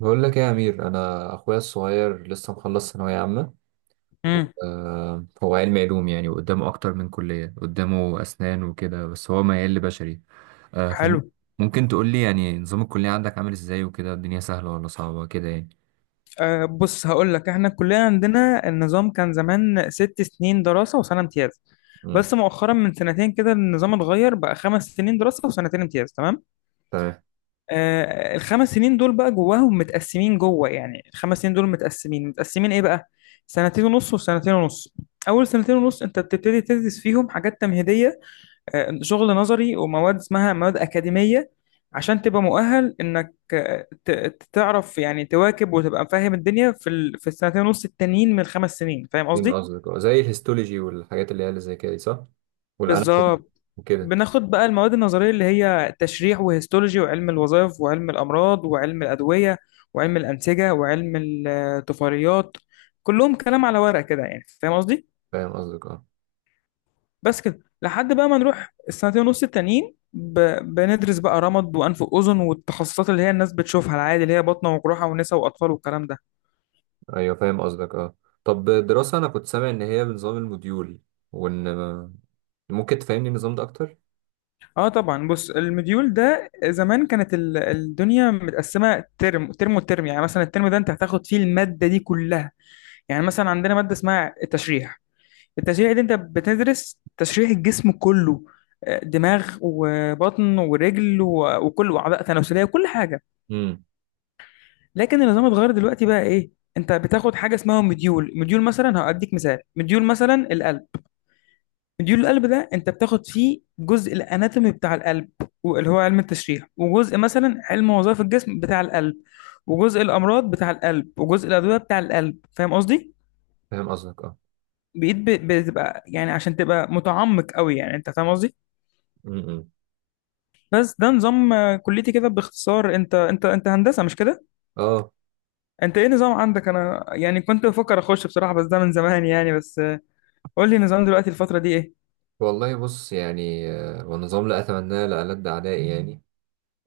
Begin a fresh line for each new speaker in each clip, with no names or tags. بقول لك ايه يا امير، انا اخويا الصغير لسه مخلص ثانويه عامه. و-
امم
هو علمي علوم يعني، وقدامه اكتر من كليه، قدامه اسنان وكده، بس هو ميال لبشري.
حلو.
فممكن تقول لي يعني نظام الكليه عندك عامل ازاي وكده؟ الدنيا سهله ولا صعبه كده يعني؟
أه، بص، هقول لك، احنا كلنا عندنا النظام كان زمان 6 سنين دراسة وسنة امتياز.
امم.
بس مؤخرا من سنتين كده النظام اتغير، بقى خمس سنين دراسة وسنتين امتياز، تمام.
تمام.
أه، الخمس سنين دول بقى جواهم متقسمين جوه، يعني الخمس سنين دول متقسمين ايه بقى؟ سنتين ونص وسنتين ونص. اول سنتين ونص انت بتبتدي تدرس فيهم حاجات تمهيدية، شغل نظري ومواد اسمها مواد أكاديمية، عشان تبقى مؤهل إنك تعرف يعني تواكب وتبقى فاهم الدنيا في في السنتين ونص التانيين من الخمس سنين. فاهم
فاهم
قصدي؟
قصدك اه، زي الهيستولوجي والحاجات اللي هي اللي زي كده دي، صح. والاناتومي
بالظبط.
وكده.
بناخد بقى المواد النظرية اللي هي تشريح وهيستولوجي وعلم الوظائف وعلم الأمراض وعلم الأدوية وعلم الأنسجة وعلم الطفيليات. كلهم كلام على ورق كده يعني، فاهم قصدي؟
فاهم قصدك اه.
بس كده لحد بقى ما نروح السنتين ونص التانيين بندرس بقى رمد وانف واذن والتخصصات اللي هي الناس بتشوفها العادي، اللي هي باطنه وجراحه ونساء واطفال والكلام ده.
ايوه فاهم قصدك اه. طب الدراسه، انا كنت سامع ان هي بنظام الموديول، وان ممكن تفهمني النظام ده اكتر؟
اه طبعا، بص، المديول ده زمان كانت الدنيا متقسمه ترم ترم وترم، يعني مثلا الترم ده انت هتاخد فيه الماده دي كلها. يعني مثلا عندنا ماده اسمها التشريح. التشريح دي انت بتدرس تشريح الجسم كله، دماغ وبطن ورجل وكل واعضاء تناسليه، كل حاجه. لكن النظام اتغير دلوقتي، بقى ايه؟ انت بتاخد حاجه اسمها مديول مثلا، هاديك مثال، مديول مثلا القلب. مديول القلب ده انت بتاخد فيه جزء الاناتومي بتاع القلب، اللي هو علم التشريح، وجزء مثلا علم وظائف الجسم بتاع القلب، وجزء الامراض بتاع القلب، وجزء الادويه بتاع القلب. فاهم قصدي؟
فاهم قصدك اه.
بتبقى يعني عشان تبقى متعمق قوي يعني. انت فاهم قصدي؟
م-م.
بس ده نظام كليتي كده باختصار. انت هندسه مش كده؟
اه.
انت ايه نظام عندك؟ انا يعني كنت بفكر اخش بصراحه، بس ده من زمان يعني. بس قول لي نظام دلوقتي، الفترة دي ايه؟
والله بص يعني، والنظام لا اتمناه لألد اعدائي يعني.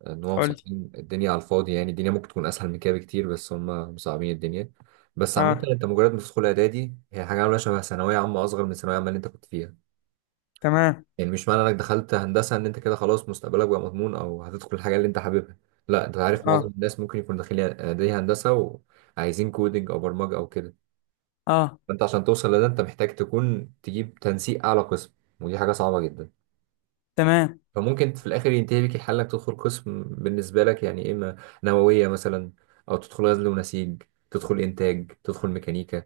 ان هم
قول لي.
مصعبين الدنيا على الفاضي، يعني الدنيا ممكن تكون اسهل من كده بكتير، بس هم مصعبين الدنيا. بس عامة
اه،
انت مجرد ما تدخل اعدادي، هي حاجة عاملة شبه ثانوية عامة، اصغر من الثانوية عامة اللي انت كنت فيها.
تمام.
يعني مش معنى انك دخلت هندسة ان انت كده خلاص مستقبلك بقى مضمون او هتدخل الحاجة اللي انت حاببها. لا، انت عارف معظم
اه،
الناس ممكن يكون داخلين اعدادي هندسة، وعايزين كودينج او برمجة او كده.
اه،
انت عشان توصل لده انت محتاج تكون تجيب تنسيق اعلى قسم، ودي حاجه صعبه جدا.
تمام.
فممكن في الاخر ينتهي بيك الحل انك تدخل قسم بالنسبه لك يعني، اما نوويه مثلا، او تدخل غزل ونسيج، تدخل انتاج، تدخل ميكانيكا.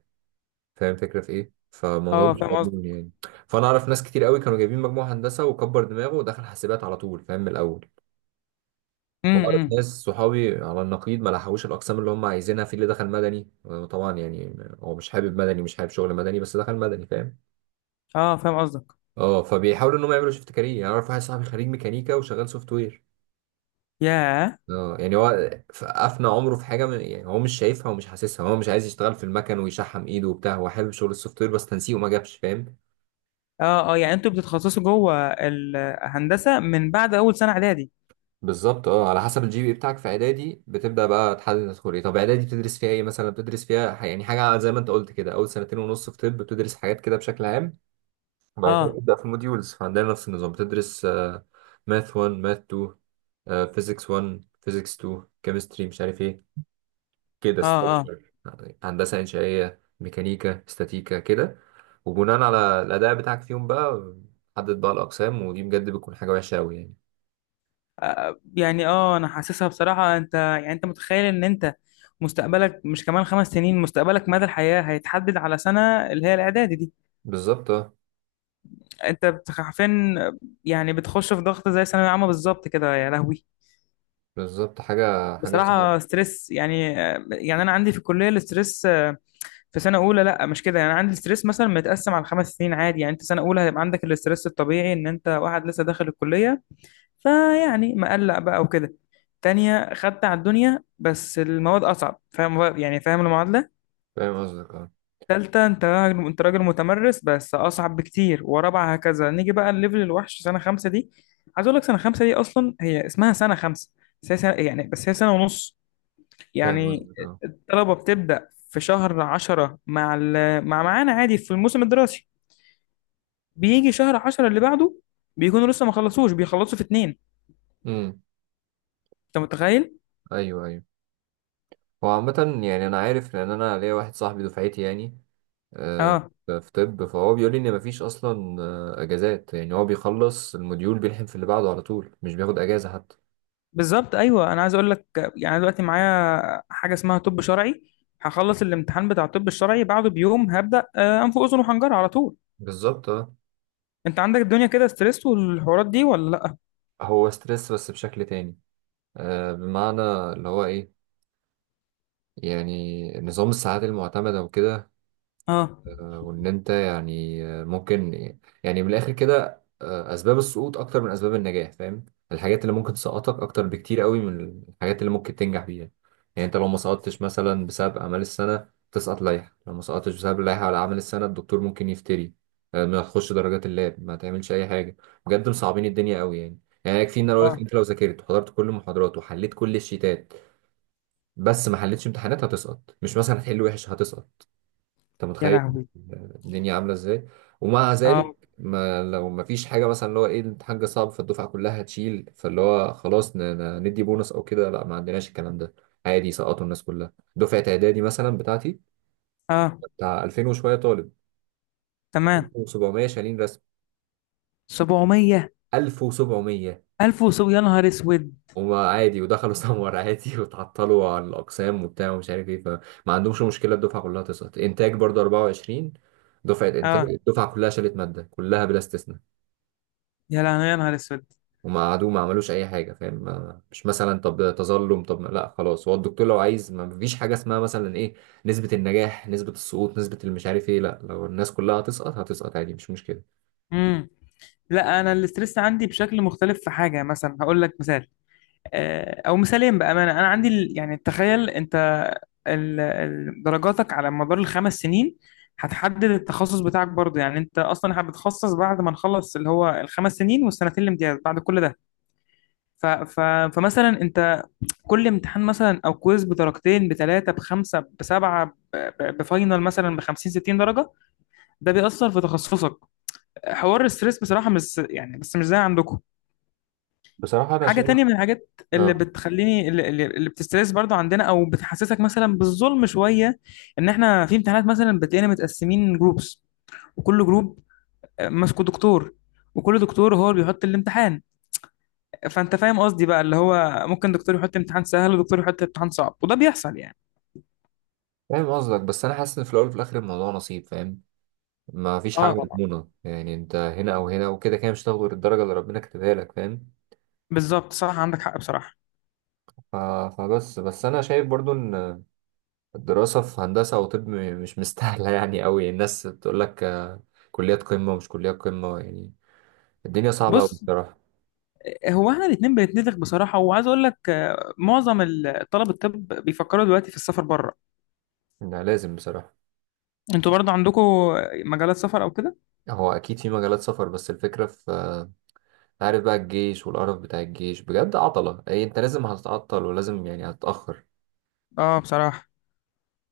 فاهم الفكره في ايه؟ فالموضوع
اه،
مش
فاهم
مضمون
قصدك.
يعني. فانا اعرف ناس كتير قوي كانوا جايبين مجموع هندسه وكبر دماغه ودخل حاسبات على طول، فاهم من الاول.
امم،
واعرف
إمم.
ناس صحابي على النقيض ما لحقوش الاقسام اللي هم عايزينها، في اللي دخل مدني، وطبعا يعني هو مش حابب مدني، مش حابب شغل مدني، بس دخل مدني، فاهم؟
اه، فاهم قصدك.
اه، فبيحاولوا ان هم يعملوا شيفت كارير يعني. اعرف واحد صاحبي خريج ميكانيكا وشغال سوفت وير.
ياه.
اه يعني هو افنى عمره في حاجه من يعني هو مش شايفها ومش حاسسها، هو مش عايز يشتغل في المكن ويشحم ايده وبتاع، هو حابب شغل السوفت وير بس تنسيقه ما جابش، فاهم؟
اه، اه، يعني انتوا بتتخصصوا جوه الهندسة من بعد اول سنة اعدادي.
بالظبط اه، على حسب الجي بي بتاعك في اعدادي، بتبدا بقى تحدد تدخل ايه. طب اعدادي بتدرس فيها ايه مثلا؟ بتدرس فيها يعني حاجه زي ما انت قلت كده، اول سنتين ونص في طب بتدرس حاجات كده بشكل عام، وبعد كده
اه.
بتبدا في الموديولز. فعندنا نفس النظام، بتدرس ماث 1 ماث 2، فيزيكس 1 فيزيكس 2، كيمستري مش عارف ايه، كده
اه. اه،
ستراكشر، هندسه انشائيه، ميكانيكا، استاتيكا كده. وبناء على الاداء بتاعك فيهم بقى، حدد بقى الاقسام. ودي بجد بتكون حاجه وحشه قوي يعني.
يعني اه انا حاسسها بصراحة. انت يعني انت متخيل ان انت مستقبلك مش كمان خمس سنين، مستقبلك مدى الحياة هيتحدد على سنة، اللي هي الاعدادي دي.
بالظبط اه،
انت حرفيا يعني بتخش في ضغط زي ثانوية عامة بالظبط كده، يا لهوي.
بالظبط. حاجه
بصراحة
صعبه.
ستريس يعني. يعني أنا عندي في الكلية الاستريس في سنة أولى لا مش كده يعني. عندي الاستريس مثلا متقسم على خمس سنين عادي. يعني أنت سنة أولى هيبقى عندك الاستريس الطبيعي إن أنت واحد لسه داخل الكلية، فيعني مقلق بقى وكده. تانية خدت على الدنيا بس المواد أصعب، فاهم يعني فاهم المعادلة.
فاهم قصدك اه.
تالتة أنت راجل، أنت راجل متمرس بس أصعب بكتير. ورابعة هكذا. نيجي بقى الليفل الوحش، سنة خمسة دي. عايز أقول لك سنة خمسة دي أصلا هي اسمها سنة خمسة، بس هي سنة يعني، بس هي سنة ونص
فاهم
يعني.
قصدك اه.
الطلبة بتبدأ في شهر 10 مع مع معانا عادي في الموسم الدراسي، بيجي شهر 10 اللي بعده بيكونوا لسه ما خلصوش، بيخلصوا في اتنين.
امم.
انت متخيل؟
ايوه ايوه. هو عامه يعني انا عارف، لان انا ليا واحد صاحبي دفعتي يعني، آه،
اه،
في طب، فهو بيقول لي ان مفيش اصلا اجازات، يعني هو بيخلص الموديول بيلحم في اللي بعده على طول، مش بياخد اجازه حتى.
بالظبط. ايوه، انا عايز اقول لك يعني أنا دلوقتي معايا حاجة اسمها طب شرعي، هخلص الامتحان بتاع الطب الشرعي بعده بيوم هبدأ انف واذن وحنجرة على طول.
بالظبط اه.
انت عندك الدنيا كده ستريس والحوارات دي ولا لا؟
هو ستريس بس بشكل تاني، بمعنى اللي هو ايه، يعني نظام الساعات المعتمدة وكده،
اه.
وان انت يعني ممكن، يعني من الاخر كده، اسباب السقوط اكتر من اسباب النجاح، فاهم؟ الحاجات اللي ممكن تسقطك اكتر بكتير قوي من الحاجات اللي ممكن تنجح بيها. يعني انت لو ما سقطتش مثلا بسبب اعمال السنة، تسقط لائحة. لو ما سقطتش بسبب اللائحة على اعمال السنة، الدكتور ممكن يفتري، ما تخش درجات اللاب، ما تعملش اي حاجة. بجد مصعبين الدنيا قوي يعني. يعني يكفي ان انا اقول لك،
اه،
انت لو ذاكرت وحضرت كل المحاضرات وحليت كل الشيتات، بس ما حلتش امتحانات هتسقط. مش مثلا هتحل وحش، هتسقط. انت
يا
متخيل
لهوي.
الدنيا عامله ازاي؟ ومع ذلك،
اه،
ما لو ما فيش حاجه مثلا، اللي هو ايه، الامتحان جه صعب فالدفعه كلها هتشيل، فاللي هو خلاص ندي بونص او كده، لا، ما عندناش الكلام ده. عادي سقطوا الناس كلها. دفعه اعدادي مثلا بتاعتي،
اه،
بتاع 2000 وشويه طالب،
تمام.
1700 شايلين رسم.
700،
1700
1000 يا نهار اسود.
هما عادي، ودخلوا سمر عادي، وتعطلوا عن الأقسام وبتاع ومش عارف ايه، فما عندهمش مشكلة الدفعة كلها تسقط. إنتاج برضه 24، دفعة إنتاج
اه،
الدفعة كلها شالت مادة كلها بلا استثناء.
يا لهوي، يا نهار اسود.
هما قعدوا ما عملوش أي حاجة، فاهم؟ مش مثلا طب تظلم، طب لا خلاص، هو الدكتور لو عايز ما فيش حاجة اسمها مثلا ايه، نسبة النجاح، نسبة السقوط، نسبة المش عارف ايه. لا، لو الناس كلها هتسقط هتسقط عادي، مش مشكلة.
امم. لا، انا الاسترس عندي بشكل مختلف. في حاجه مثلا هقول لك مثال، او مثالين، بامانه انا عندي يعني تخيل انت درجاتك على مدار الخمس سنين هتحدد التخصص بتاعك برضه. يعني انت اصلا هتتخصص بعد ما نخلص اللي هو الخمس سنين والسنتين الامتياز، بعد كل ده. ف ف فمثلا انت كل امتحان مثلا او كويز بدرجتين بثلاثه بخمسه بسبعه، بفاينل مثلا ب 50 60 درجه، ده بيأثر في تخصصك. حوار الستريس بصراحه مش يعني، بس مش زي عندكم.
بصراحة أنا
حاجة
شايف.
تانية من الحاجات اللي
اه
بتخليني، اللي بتسترس برضو عندنا، أو بتحسسك مثلا بالظلم شوية، إن إحنا في امتحانات مثلا بتلاقينا متقسمين جروبس، وكل جروب ماسكه دكتور، وكل دكتور هو اللي بيحط الامتحان. فأنت فاهم قصدي بقى، اللي هو ممكن دكتور يحط امتحان سهل ودكتور يحط امتحان صعب، وده بيحصل يعني.
فاهم قصدك، بس أنا حاسس إن في الأول وفي الآخر الموضوع نصيب، فاهم؟ ما فيش حاجة
اه طبعا.
مضمونة، يعني انت هنا او هنا وكده كده مش هتاخد غير الدرجة اللي ربنا كاتبها لك، فاهم؟
بالظبط، صح، عندك حق بصراحة.
ف- فبس انا شايف برضو ان الدراسة في هندسة او طب مش مستاهلة يعني قوي. الناس بتقول لك كليات قمة ومش كليات قمة، يعني الدنيا صعبة قوي
بص،
بصراحة.
هو احنا الاتنين بنتنفخ بصراحة. وعايز اقول لك معظم طلب الطب بيفكروا دلوقتي في السفر بره.
لا لازم بصراحة.
انتوا برضو عندكم مجالات سفر او كده؟
هو اكيد في مجالات سفر، بس الفكرة في عارف بقى، الجيش والقرف بتاع الجيش بجد عطلة. اي انت لازم هتتعطل ولازم يعني هتتأخر.
اه، بصراحة.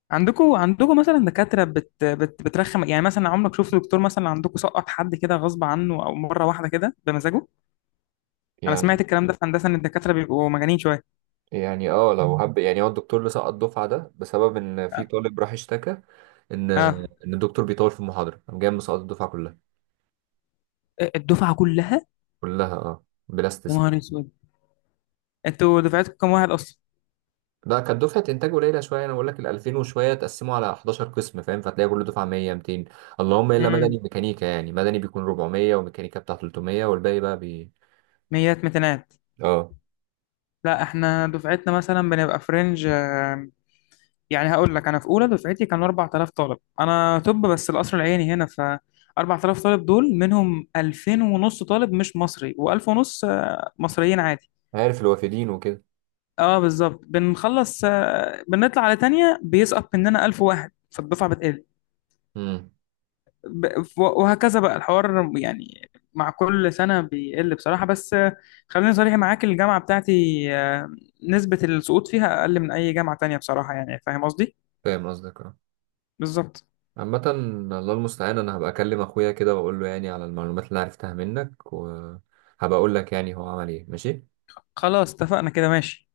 عندكم مثلا دكاترة بترخم يعني؟ مثلا عمرك شفت دكتور مثلا عندكم سقط حد كده غصب عنه، او مرة واحدة كده بمزاجه؟ انا
يعني
سمعت الكلام ده في هندسة، ان الدكاترة بيبقوا مجانين شوية.
يعني اه، لو هب يعني هو الدكتور اللي سقط الدفعه ده بسبب ان في
اه.
طالب راح اشتكى ان
آه.
ان الدكتور بيطول في المحاضره، قام جاي مسقط الدفعه كلها.
الدفعة كلها.
كلها اه بلا
يا
استثناء.
نهار اسود. انتوا دفعتكم كام واحد اصلا؟
لا كانت دفعه انتاج قليله شويه. انا بقول لك ال 2000 وشويه تقسموا على 11 قسم، فاهم؟ فتلاقي كل دفعه 100 200، اللهم الا مدني
امم.
وميكانيكا. يعني مدني بيكون 400 وميكانيكا بتاع 300 والباقي بقى
ميات متنات.
اه،
لا، احنا دفعتنا مثلا بنبقى فرنج. يعني هقول لك، انا في اولى دفعتي كانوا 4000 طالب. انا طب بس، القصر العيني هنا. ف 4000 طالب دول، منهم 2000 ونص طالب مش مصري، و1000 ونص مصريين عادي.
عارف الوافدين وكده.
اه، بالظبط. بنخلص، بنطلع على تانية بيسقط مننا 1000 واحد، فالدفعة بتقل،
امم.
وهكذا بقى الحوار يعني، مع كل سنة بيقل بصراحة. بس خليني صريح معاك، الجامعة بتاعتي نسبة السقوط فيها أقل من أي جامعة تانية بصراحة يعني. فاهم قصدي؟
فاهم قصدك آه.
بالظبط.
عامة الله المستعان، انا هبقى اكلم اخويا كده واقول له يعني على المعلومات اللي أنا عرفتها منك، وهبقى اقول لك يعني هو عمل ايه. ماشي.
خلاص، اتفقنا كده، ماشي.